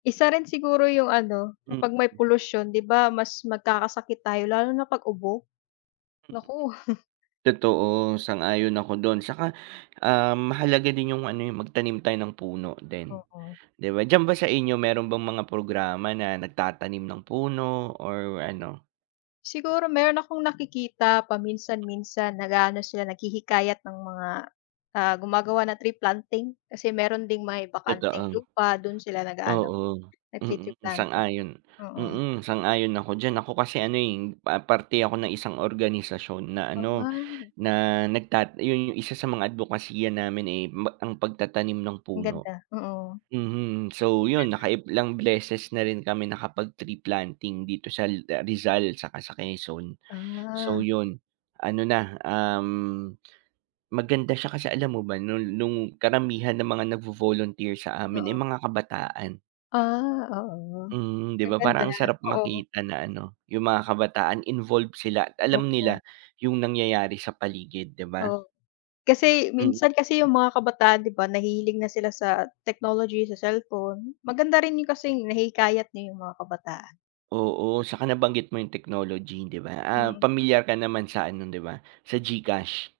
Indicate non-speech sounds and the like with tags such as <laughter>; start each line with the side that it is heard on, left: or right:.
left: Isa rin siguro yung ano,
right: Mm.
left: kapag may polusyon 'di ba mas magkakasakit tayo lalo na 'pag ubo,
right: Mm,
left: naku. <chuckles>
right: totoo sang-ayon ako dun, at saka, um, mahalaga din 'yung ano eh 'yung magtanim tayo ng puno din
left: Oo.
right: 'di ba. Diyan ba sa inyo meron bang mga programa na nagtatanim ng puno or ano?
left: Siguro meron akong nakikita paminsan-minsan nag-aano sila, naghihikayat ng mga ah, gumagawa na tree planting, kasi meron ding may bakanteng
right: Totoo,
left: lupa dun sila nag-aano,
right: oo,
left: nagti-tree
right: mm,
left: planting,
right: sang-ayon,
left: oo.
right: mm, sang-ayon ako diyan ako kasi ano eh, pa parte ako ng isang organisasyon na ano
left: Ah.
right: na nagtat 'yun 'yung isa sa mga adbokasiya namin eh, ma ang pagtatanim ng
left: Ang
right: puno.
left: ganda, oo. Ang
right: Mhm, so yun
left: ganda.
right: naka ilang beses na rin kami nakapag-tree-planting dito sa la ah, Rizal saka sa Quezon. So
left: Ah.
right: yun ano na, um, maganda siya kasi alam mo ba nol nung karamihan ng mga nagvo-volunteer sa amin ay
left: Oo.
right: mga kabataan.
left: Ah, oo.
right: Mhm, 'di
left: Ang
right: ba
left: ganda,
right: parang ang sarap
left: oo.
right: makita na ano, 'yung mga kabataan involve sila at alam
left: Totoo.
right: nila 'yung nangyayari sa paligid, 'di ba.
left: Oo, kasi
right: Mm.
left: minsan kasi 'yung mga kabataan 'di ba nahihilig na sila sa technology, sa cellphone. Maganda rin 'yung kasing nahihikayat niyo 'yung mga kabataan.
right: Oo, at saka nabanggit mo yung technology 'di ba, ah,
left: Mm.
right: pamilyar ka naman sa ano, 'di ba sa GCash?